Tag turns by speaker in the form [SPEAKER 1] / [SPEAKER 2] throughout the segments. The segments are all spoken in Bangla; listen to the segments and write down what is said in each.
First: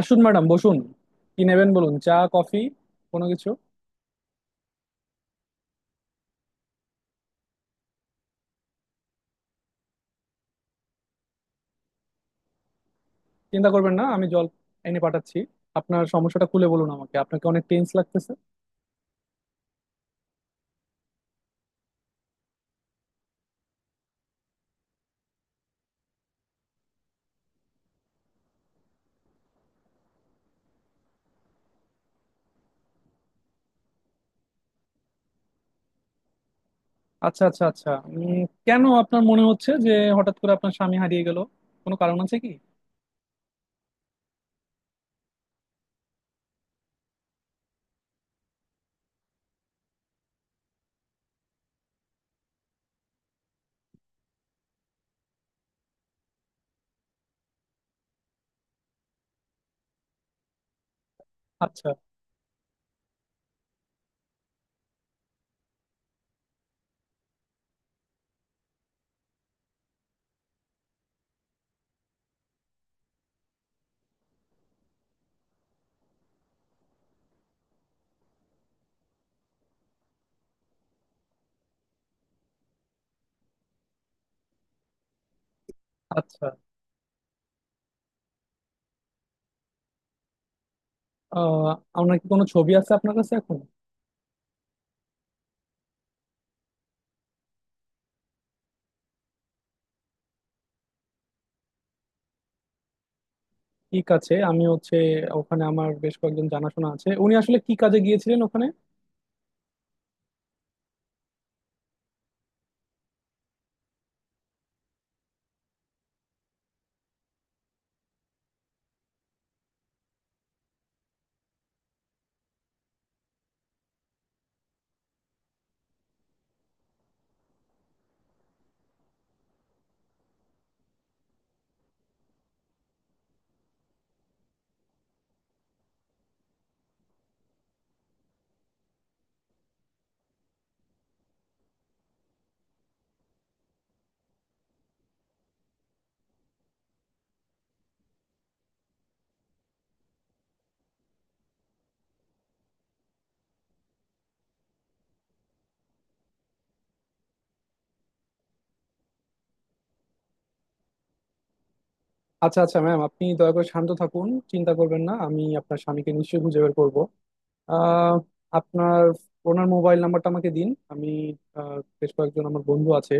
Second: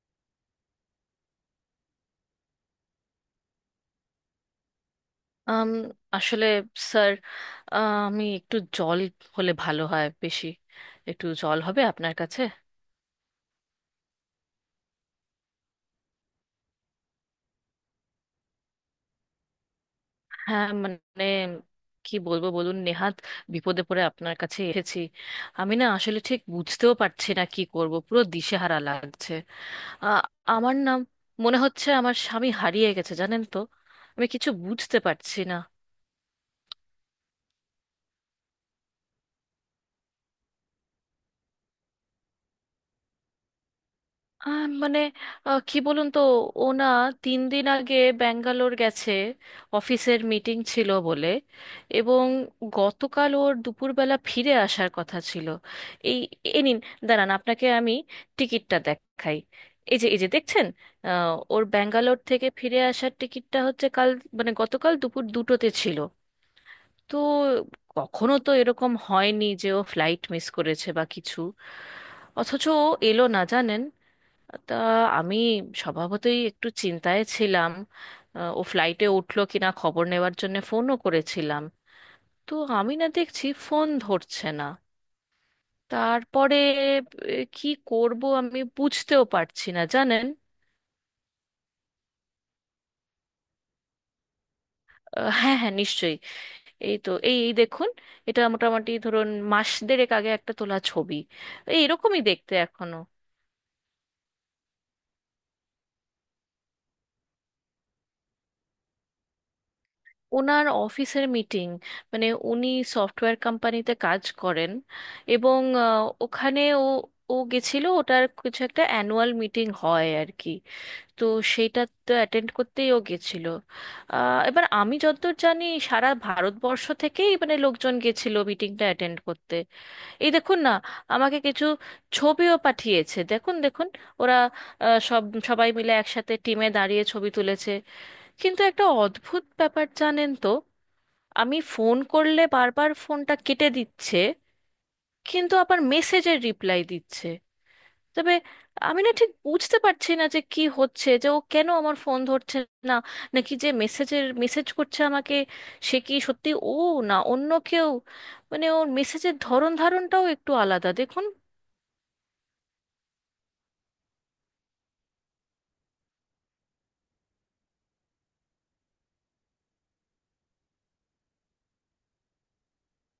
[SPEAKER 1] আসুন ম্যাডাম, বসুন। কি নেবেন বলুন, চা, কফি, কোনো কিছু?
[SPEAKER 2] আম, আসলে স্যার, আমি একটু জল হলে ভালো হয়। বেশি একটু জল হবে আপনার কাছে?
[SPEAKER 1] চিন্তা করবেন না, আমি জল এনে পাঠাচ্ছি। আপনার সমস্যাটা খুলে বলুন আমাকে, আপনাকে অনেক টেন্স লাগতেছে।
[SPEAKER 2] হ্যাঁ, মানে কি বলবো বলুন, নেহাত বিপদে পড়ে আপনার কাছে এসেছি। আমি না আসলে ঠিক বুঝতেও পারছি না কি করব, পুরো দিশেহারা লাগছে। আ- আমার নাম, মনে হচ্ছে আমার স্বামী হারিয়ে গেছে, জানেন তো। আমি কিছু বুঝতে পারছি না।
[SPEAKER 1] আচ্ছা আচ্ছা আচ্ছা, কেন আপনার মনে হচ্ছে যে হঠাৎ করে আপনার স্বামী হারিয়ে গেল? কোনো কারণ আছে কি?
[SPEAKER 2] মানে, কি বলুন তো, ও না তিন দিন আগে ব্যাঙ্গালোর গেছে, অফিসের মিটিং ছিল বলে। এবং গতকাল ওর দুপুরবেলা ফিরে আসার কথা ছিল। এই, এ নিন, দাঁড়ান আপনাকে আমি টিকিটটা দেখাই। এই যে, এই যে দেখছেন, ওর
[SPEAKER 1] আচ্ছা।
[SPEAKER 2] ব্যাঙ্গালোর থেকে ফিরে আসার টিকিটটা হচ্ছে কাল, মানে গতকাল দুপুর দুটোতে ছিল। তো কখনো তো এরকম হয়নি যে ও ফ্লাইট মিস করেছে বা কিছু। অথচ ও এলো না, জানেন। তা আমি স্বভাবতই একটু চিন্তায় ছিলাম। ও ফ্লাইটে উঠলো কিনা খবর নেওয়ার জন্য ফোনও করেছিলাম। তো আমি না দেখছি ফোন ধরছে না।
[SPEAKER 1] আচ্ছা।
[SPEAKER 2] তারপরে কি করব আমি বুঝতেও পারছি না জানেন।
[SPEAKER 1] আহ, আপনার কি কোনো ছবি আছে আপনার কাছে এখন?
[SPEAKER 2] হ্যাঁ হ্যাঁ, নিশ্চয়ই। এই তো, এই এই দেখুন, এটা মোটামুটি ধরুন মাস দেড়েক আগে একটা তোলা ছবি। এই এরকমই দেখতে এখনো।
[SPEAKER 1] ঠিক আছে, আমি হচ্ছে ওখানে আমার বেশ কয়েকজন জানাশোনা আছে। উনি আসলে কি কাজে গিয়েছিলেন ওখানে?
[SPEAKER 2] ওনার অফিসের মিটিং, মানে উনি সফটওয়্যার কোম্পানিতে কাজ করেন। এবং ওখানে ও, ও গেছিল, ওটার কিছু একটা অ্যানুয়াল মিটিং হয় আর কি। তো সেটা তো অ্যাটেন্ড করতেই ও গেছিল। এবার আমি যতদূর জানি, সারা ভারতবর্ষ থেকেই মানে লোকজন গেছিল মিটিংটা অ্যাটেন্ড করতে। এই দেখুন না, আমাকে কিছু ছবিও পাঠিয়েছে, দেখুন দেখুন। ওরা আহ, সব সবাই মিলে একসাথে টিমে দাঁড়িয়ে ছবি তুলেছে। কিন্তু একটা অদ্ভুত ব্যাপার জানেন তো, আমি ফোন করলে বারবার ফোনটা কেটে দিচ্ছে, কিন্তু আবার মেসেজের রিপ্লাই দিচ্ছে। তবে আমি না ঠিক বুঝতে পারছি না যে কি হচ্ছে, যে ও কেন আমার ফোন ধরছে না, নাকি যে মেসেজের মেসেজ করছে আমাকে সে কি সত্যি ও, না অন্য কেউ। মানে ওর মেসেজের ধরন ধারণটাও একটু আলাদা, দেখুন।
[SPEAKER 1] আচ্ছা আচ্ছা ম্যাম, আপনি দয়া করে শান্ত থাকুন, চিন্তা করবেন না, আমি আপনার স্বামীকে নিশ্চয়ই খুঁজে বের করবো। আহ, আপনার ওনার মোবাইল নাম্বারটা আমাকে দিন। আমি আহ, বেশ কয়েকজন আমার বন্ধু আছে,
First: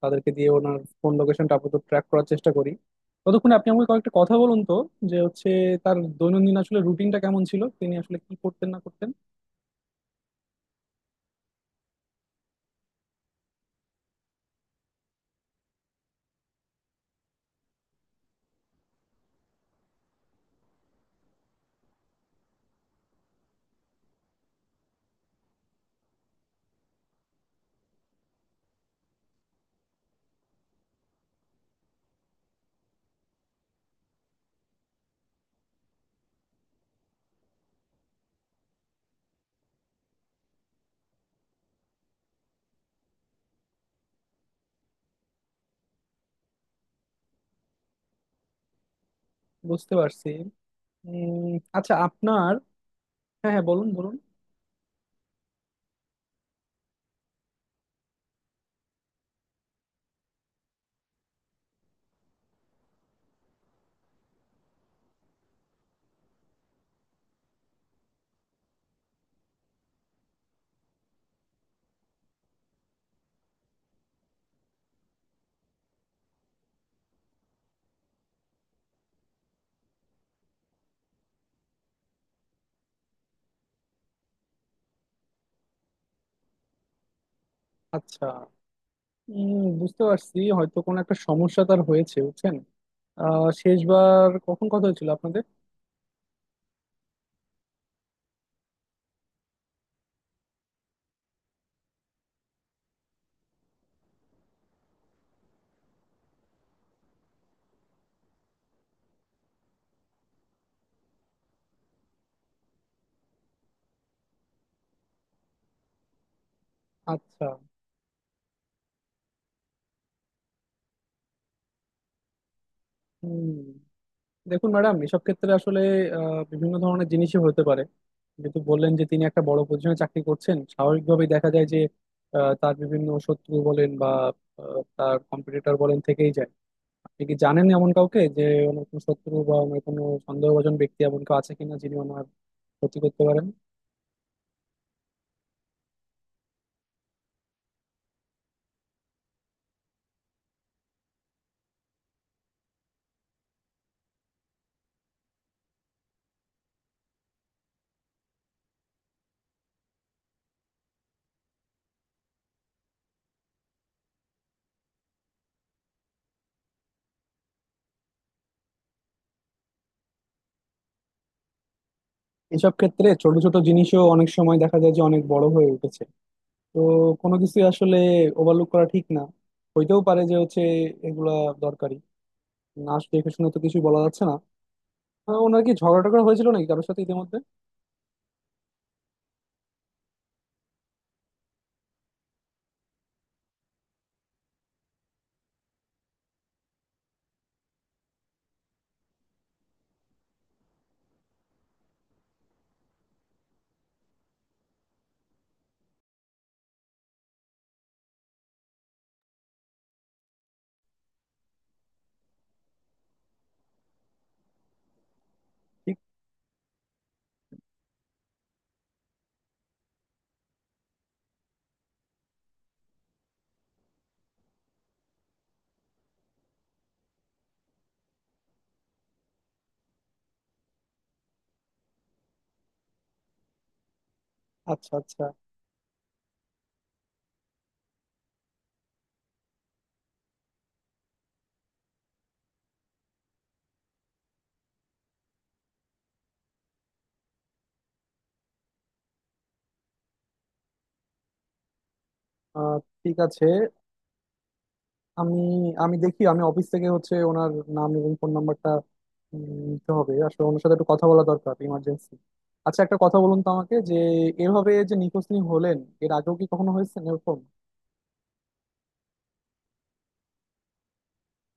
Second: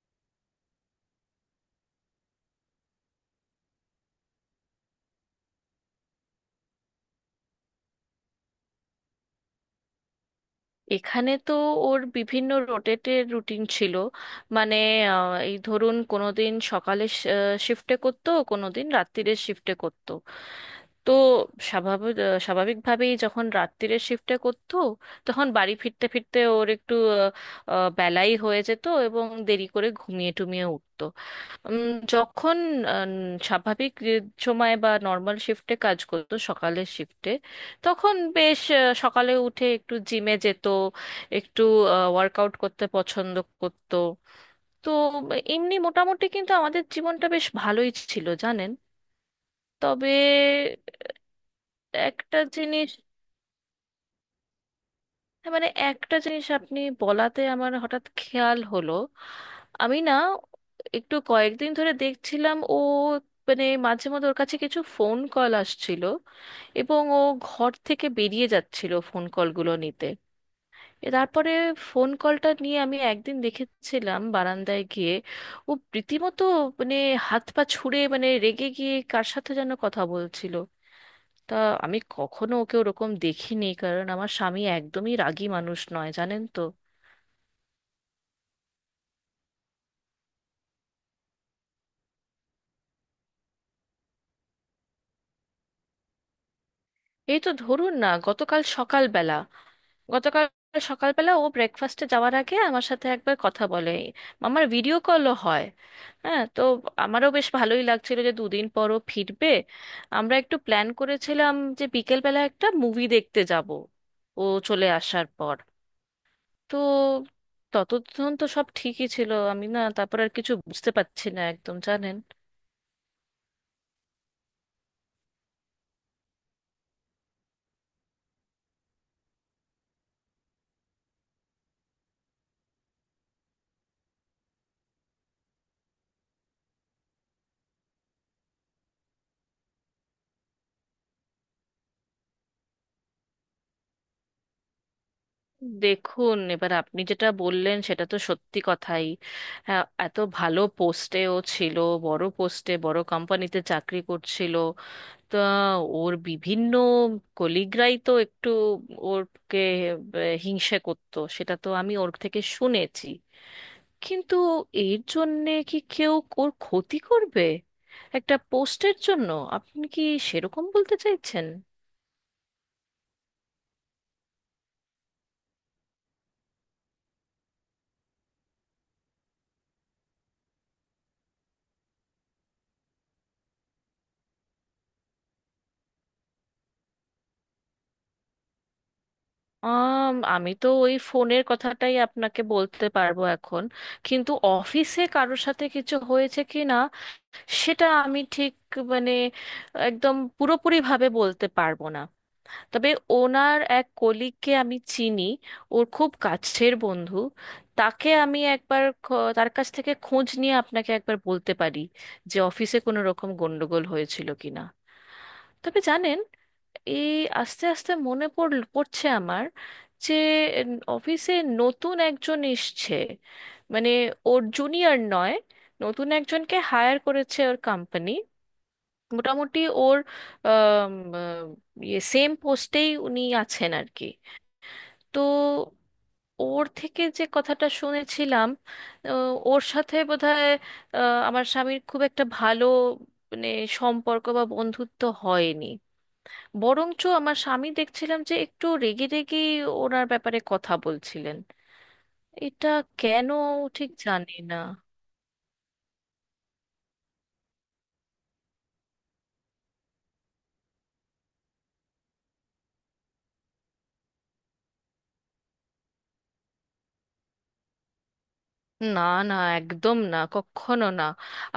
[SPEAKER 1] তাদেরকে দিয়ে ওনার ফোন লোকেশনটা আপাতত ট্র্যাক করার চেষ্টা করি। ততক্ষণে আপনি আমাকে কয়েকটা কথা বলুন তো, যে হচ্ছে তার দৈনন্দিন আসলে রুটিনটা কেমন ছিল, তিনি আসলে কি করতেন না করতেন।
[SPEAKER 2] এখানে তো ওর বিভিন্ন রোটেটের রুটিন ছিল। মানে, এই ধরুন, কোনো দিন সকালে শিফটে করতো, কোনো দিন রাত্তিরের শিফটে করতো। তো স্বাভাবিক, স্বাভাবিকভাবেই যখন রাত্তিরের শিফটে করতো, তখন বাড়ি ফিরতে ফিরতে ওর একটু আহ, আহ, বেলাই হয়ে যেত এবং দেরি করে ঘুমিয়ে টুমিয়ে উঠতো। যখন আহ, স্বাভাবিক যে সময় বা নর্মাল শিফটে কাজ করতো, সকালের শিফটে, তখন বেশ সকালে উঠে একটু জিমে যেত, একটু ওয়ার্কআউট করতে পছন্দ করতো। তো এমনি মোটামুটি কিন্তু আমাদের জীবনটা বেশ ভালোই ছিল জানেন।
[SPEAKER 1] বুঝতে
[SPEAKER 2] তবে
[SPEAKER 1] পারছি। উম। আচ্ছা
[SPEAKER 2] একটা
[SPEAKER 1] আপনার,
[SPEAKER 2] জিনিস,
[SPEAKER 1] হ্যাঁ হ্যাঁ বলুন বলুন।
[SPEAKER 2] হ্যাঁ মানে একটা জিনিস আপনি বলাতে আমার হঠাৎ খেয়াল হলো। আমি না একটু কয়েকদিন ধরে দেখছিলাম ও, মানে মাঝে মধ্যে ওর কাছে কিছু ফোন কল আসছিল এবং ও ঘর থেকে বেরিয়ে যাচ্ছিল ফোন কলগুলো নিতে। তারপরে ফোন কলটা নিয়ে আমি একদিন দেখেছিলাম বারান্দায় গিয়ে ও রীতিমতো, মানে হাত পা ছুড়ে, মানে রেগে গিয়ে কার সাথে যেন কথা বলছিল। তা আমি কখনো ওকে ওরকম দেখিনি, কারণ আমার স্বামী একদমই রাগী মানুষ নয় জানেন তো।
[SPEAKER 1] আচ্ছা, উম, বুঝতে পারছি হয়তো কোনো একটা সমস্যা তার হয়েছে, বুঝছেন। আহ, শেষবার কখন কথা হয়েছিল আপনাদের?
[SPEAKER 2] এই তো ধরুন না গতকাল সকালবেলা, গতকাল সকালবেলা ও ব্রেকফাস্টে যাওয়ার আগে আমার সাথে একবার কথা বলে, আমার ভিডিও কলও হয়। হ্যাঁ, তো আমারও বেশ ভালোই লাগছিল যে দুদিন পরও ফিরবে। আমরা একটু প্ল্যান করেছিলাম যে বিকেলবেলা একটা মুভি দেখতে যাব ও চলে আসার পর। তো
[SPEAKER 1] আচ্ছা।
[SPEAKER 2] ততক্ষণ তো সব ঠিকই ছিল, আমি না তারপর আর কিছু বুঝতে পারছি না একদম জানেন।
[SPEAKER 1] হুম। দেখুন ম্যাডাম, এসব ক্ষেত্রে আসলে বিভিন্ন ধরনের জিনিসই হতে পারে। যেহেতু বললেন যে তিনি একটা বড় পজিশনে চাকরি করছেন, স্বাভাবিকভাবেই দেখা যায় যে তার বিভিন্ন শত্রু বলেন বা তার কম্পিটিটর বলেন থেকেই যায়। আপনি কি জানেন এমন কাউকে যে ওনার কোনো শত্রু বা ওনার কোনো সন্দেহভাজন ব্যক্তি, এমন কেউ আছে কিনা যিনি ওনার ক্ষতি করতে পারেন?
[SPEAKER 2] দেখুন এবার আপনি যেটা বললেন সেটা তো সত্যি কথাই। হ্যাঁ, এত ভালো পোস্টেও ছিল, বড় পোস্টে, বড় কোম্পানিতে চাকরি করছিল। তা ওর বিভিন্ন কলিগরাই তো একটু ওরকে হিংসে করতো, সেটা তো আমি ওর থেকে শুনেছি। কিন্তু এর জন্যে কি কেউ ওর ক্ষতি করবে একটা পোস্টের জন্য? আপনি কি সেরকম বলতে চাইছেন?
[SPEAKER 1] এসব ক্ষেত্রে ছোট ছোট জিনিসও অনেক সময় দেখা যায় যে অনেক বড় হয়ে উঠেছে। তো কোনো কিছু আসলে ওভারলুক করা ঠিক না। হইতেও পারে যে হচ্ছে এগুলা দরকারি। নাচ দেখে শুনে তো কিছুই বলা যাচ্ছে না। আহ, ওনার কি ঝগড়া টগড়া হয়েছিল নাকি কারোর সাথে ইতিমধ্যে?
[SPEAKER 2] আমি তো ওই ফোনের কথাটাই আপনাকে বলতে পারবো এখন, কিন্তু অফিসে কারোর সাথে কিছু হয়েছে কি না সেটা আমি ঠিক, মানে একদম পুরোপুরিভাবে বলতে পারবো না। তবে ওনার এক কলিগকে আমি চিনি, ওর খুব কাছের বন্ধু। তাকে আমি একবার তার কাছ থেকে খোঁজ নিয়ে আপনাকে একবার বলতে পারি যে অফিসে কোনো রকম গন্ডগোল হয়েছিল কিনা। তবে
[SPEAKER 1] ঠিক।
[SPEAKER 2] জানেন, এই আস্তে আস্তে মনে পড়ছে আমার, যে অফিসে নতুন একজন এসছে। মানে ওর জুনিয়র নয়, নতুন একজনকে হায়ার করেছে ওর কোম্পানি, মোটামুটি ওর আম, আ, ইয়ে সেম পোস্টেই উনি আছেন আর কি।
[SPEAKER 1] আচ্ছা
[SPEAKER 2] তো
[SPEAKER 1] আচ্ছা।
[SPEAKER 2] ওর থেকে যে কথাটা শুনেছিলাম, আ, ওর সাথে বোধহয় আ, আমার স্বামীর খুব একটা ভালো, মানে সম্পর্ক বা বন্ধুত্ব হয়নি। বরঞ্চ আমার স্বামী দেখছিলাম যে একটু রেগে রেগে ওনার ব্যাপারে কথা বলছিলেন। এটা
[SPEAKER 1] আহ, ঠিক
[SPEAKER 2] কেন,
[SPEAKER 1] আছে,
[SPEAKER 2] ঠিক জানি না।
[SPEAKER 1] আমি, আমি দেখি, অফিস থেকে হচ্ছে ওনার নাম এবং ফোন নাম্বারটা নিতে হবে, আসলে ওনার সাথে একটু কথা বলা দরকার ইমার্জেন্সি। আচ্ছা, একটা কথা বলুন তো আমাকে, যে এভাবে যে নিখোঁজ তিনি হলেন, এর আগেও কি কখনো হয়েছে এরকম?
[SPEAKER 2] না, না একদম না, কখনো না।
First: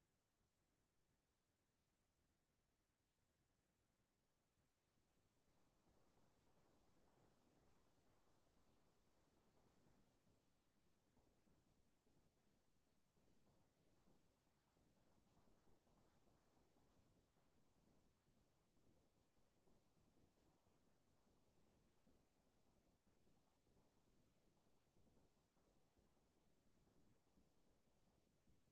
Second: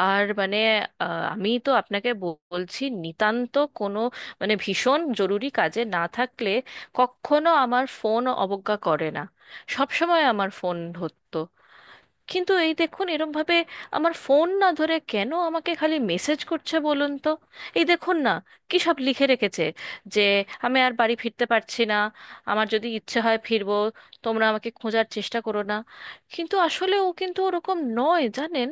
[SPEAKER 2] আর মানে আমি তো আপনাকে বলছি, নিতান্ত কোনো মানে ভীষণ জরুরি কাজে না থাকলে কখনো আমার ফোন অবজ্ঞা করে না, সব সময় আমার ফোন ধরতো। কিন্তু এই দেখুন এরম ভাবে আমার ফোন না ধরে কেন আমাকে খালি মেসেজ করছে বলুন তো। এই দেখুন না, কি সব লিখে রেখেছে, যে আমি আর বাড়ি ফিরতে পারছি না, আমার যদি ইচ্ছে হয় ফিরবো, তোমরা আমাকে খোঁজার চেষ্টা করো না। কিন্তু আসলে ও কিন্তু ওরকম নয় জানেন,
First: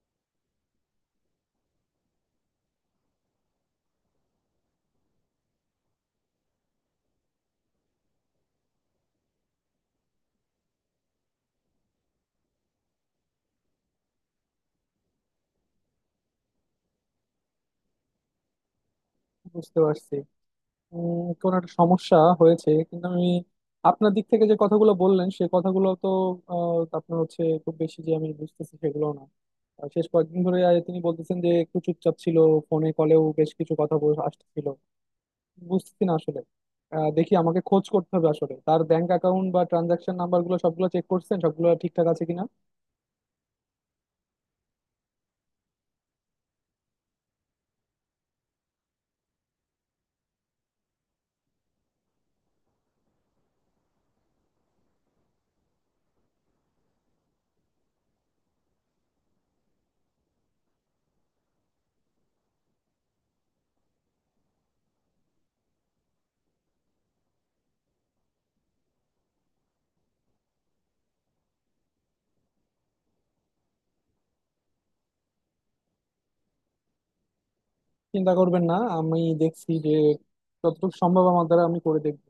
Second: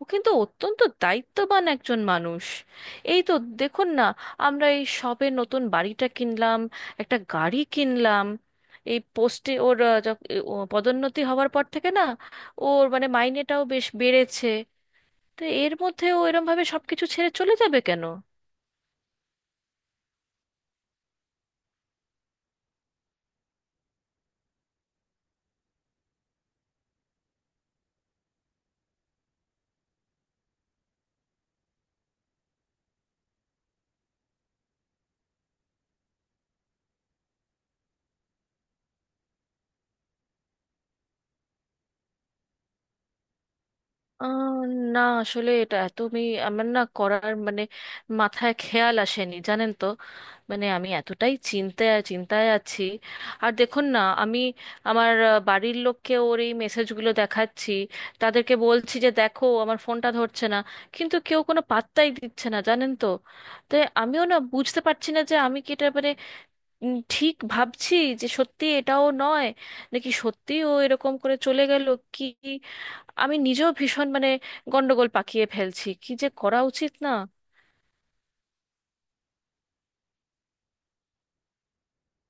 [SPEAKER 2] ও কিন্তু অত্যন্ত দায়িত্ববান একজন মানুষ। এই তো দেখুন না, আমরা এই সবে নতুন বাড়িটা কিনলাম, একটা গাড়ি কিনলাম। এই পোস্টে ওর ও পদোন্নতি হওয়ার পর থেকে না, ওর মানে মাইনেটাও বেশ বেড়েছে। তো এর মধ্যে ও এরম ভাবে সবকিছু ছেড়ে চলে যাবে কেন?
[SPEAKER 1] বুঝতে পারছি। উম, কোনো একটা সমস্যা হয়েছে, কিন্তু আমি আপনার দিক থেকে যে কথাগুলো বললেন, সে কথাগুলো তো আপনার হচ্ছে খুব বেশি যে আমি বুঝতেছি, সেগুলো না। আহ, শেষ কয়েকদিন ধরে তিনি বলতেছেন যে একটু চুপচাপ ছিল, ফোনে কলেও বেশ কিছু কথা বলে আসতেছিল, বুঝতেছি না আসলে। আহ, দেখি আমাকে খোঁজ করতে হবে আসলে তার ব্যাংক অ্যাকাউন্ট বা ট্রানজাকশন নাম্বার গুলো, সবগুলো চেক করছেন সবগুলো ঠিকঠাক আছে কিনা।
[SPEAKER 2] আহ, না আসলে এটা তুমি, আমার না করার মানে মাথায় খেয়াল আসেনি জানেন তো। মানে আমি এতটাই চিন্তায় চিন্তায় আছি। আর দেখুন না, আমি আমার বাড়ির লোককে ওর এই মেসেজগুলো দেখাচ্ছি, তাদেরকে বলছি যে দেখো আমার ফোনটা ধরছে না, কিন্তু কেউ কোনো পাত্তাই দিচ্ছে না জানেন তো। তাই আমিও না বুঝতে পারছি না যে আমি কি এটা, মানে ঠিক ভাবছি যে সত্যি এটাও নয়, নাকি সত্যি ও এরকম করে চলে গেল। কি, আমি নিজেও ভীষণ, মানে গন্ডগোল পাকিয়ে ফেলছি কি যে করা উচিত না।
[SPEAKER 1] চিন্তা করবেন না, আমি দেখছি যে যতটুকু সম্ভব আমার দ্বারা আমি করে দেখবো।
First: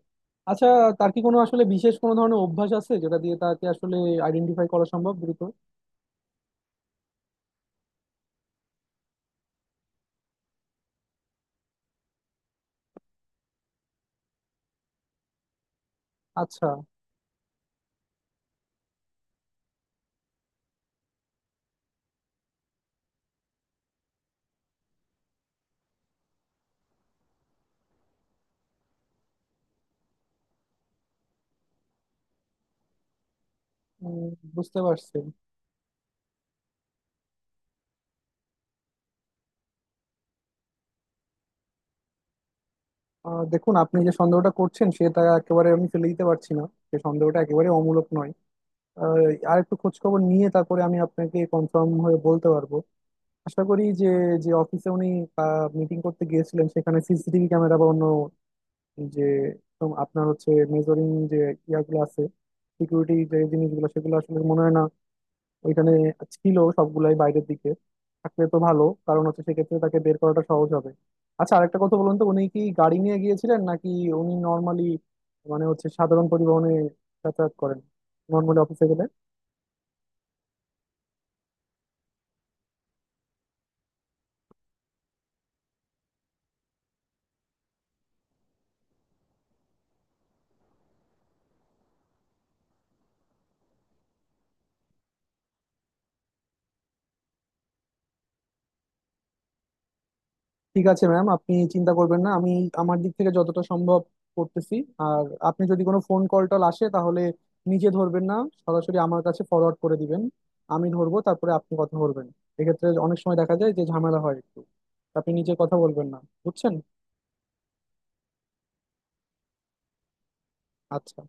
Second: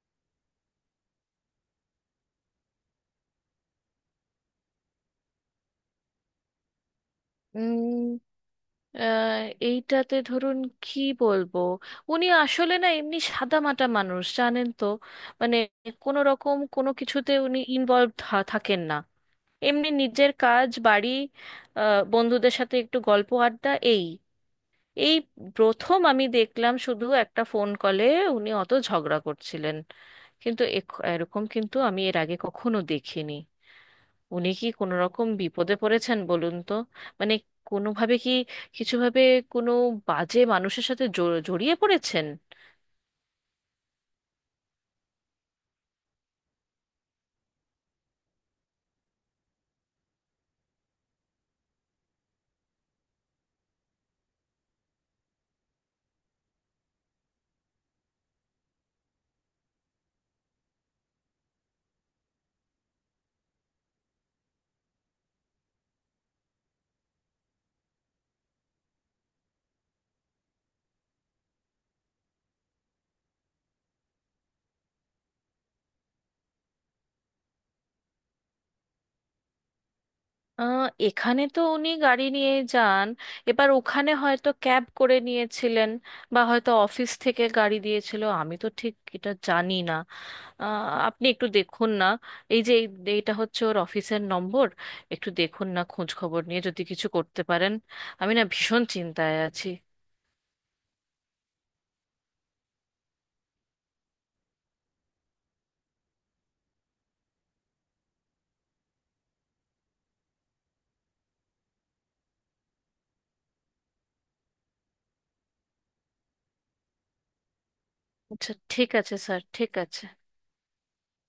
[SPEAKER 1] আচ্ছা, তার কি কোনো আসলে বিশেষ কোনো ধরনের অভ্যাস আছে যেটা দিয়ে তাকে আসলে আইডেন্টিফাই করা সম্ভব দ্রুত?
[SPEAKER 2] উম আহ, এইটাতে ধরুন কি বলবো, উনি আসলে না এমনি সাদামাটা মানুষ জানেন তো। মানে কোনো রকম
[SPEAKER 1] আচ্ছা।
[SPEAKER 2] কোনো কিছুতে উনি ইনভলভ থাকেন না। এমনি নিজের কাজ, বাড়ি, বন্ধুদের সাথে একটু গল্প আড্ডা। এই এই প্রথম আমি দেখলাম শুধু একটা ফোন কলে উনি অত ঝগড়া করছিলেন, কিন্তু এরকম কিন্তু আমি এর আগে কখনো দেখিনি।
[SPEAKER 1] উম,
[SPEAKER 2] উনি কি
[SPEAKER 1] বুঝতে
[SPEAKER 2] কোনো
[SPEAKER 1] পারছি।
[SPEAKER 2] রকম বিপদে পড়েছেন বলুন তো? মানে কোনোভাবে কি, কিছুভাবে কোনো বাজে মানুষের সাথে জড়িয়ে পড়েছেন?
[SPEAKER 1] আহ, দেখুন, আপনি যে সন্দেহটা করছেন সেটা একেবারে আমি ফেলে দিতে পারছি না, সে সন্দেহটা একেবারে অমূলক নয়। আর একটু খোঁজ খবর নিয়ে তারপরে আমি আপনাকে কনফার্ম হয়ে বলতে পারবো। আশা করি যে, যে অফিসে উনি মিটিং করতে গিয়েছিলেন সেখানে সিসিটিভি ক্যামেরা বা অন্য যে, তো আপনার হচ্ছে মেজরিং যে ইয়াগুলো আছে, সিকিউরিটি যে জিনিসগুলো, সেগুলো আসলে মনে হয় না ওইখানে ছিল, সবগুলাই বাইরের দিকে। থাকলে তো ভালো, কারণ হচ্ছে সেক্ষেত্রে তাকে বের করাটা সহজ হবে। আচ্ছা, আরেকটা কথা বলুন তো, উনি কি গাড়ি নিয়ে গিয়েছিলেন নাকি উনি নর্মালি মানে হচ্ছে সাধারণ পরিবহনে যাতায়াত করেন নর্মালি অফিসে গেলে?
[SPEAKER 2] আহ, এখানে তো উনি গাড়ি নিয়ে যান। এবার ওখানে হয়তো ক্যাব করে নিয়েছিলেন, বা হয়তো অফিস থেকে গাড়ি দিয়েছিল, আমি তো ঠিক এটা জানি না। আহ, আপনি একটু দেখুন না, এই যে এইটা হচ্ছে ওর অফিসের নম্বর। একটু দেখুন না খোঁজ খবর নিয়ে যদি কিছু করতে পারেন, আমি না ভীষণ চিন্তায় আছি।
[SPEAKER 1] ঠিক আছে ম্যাম, আপনি চিন্তা করবেন না, আমি আমার দিক থেকে যতটা সম্ভব করতেছি। আর আপনি যদি কোনো ফোন কল টল আসে, তাহলে নিজে ধরবেন না, সরাসরি আমার কাছে ফরওয়ার্ড করে দিবেন। আমি ধরবো, তারপরে আপনি কথা ধরবেন। এক্ষেত্রে অনেক সময় দেখা যায় যে ঝামেলা হয় একটু, আপনি নিজে কথা বলবেন না, বুঝছেন?
[SPEAKER 2] আচ্ছা, ঠিক আছে স্যার, ঠিক আছে।
[SPEAKER 1] আচ্ছা।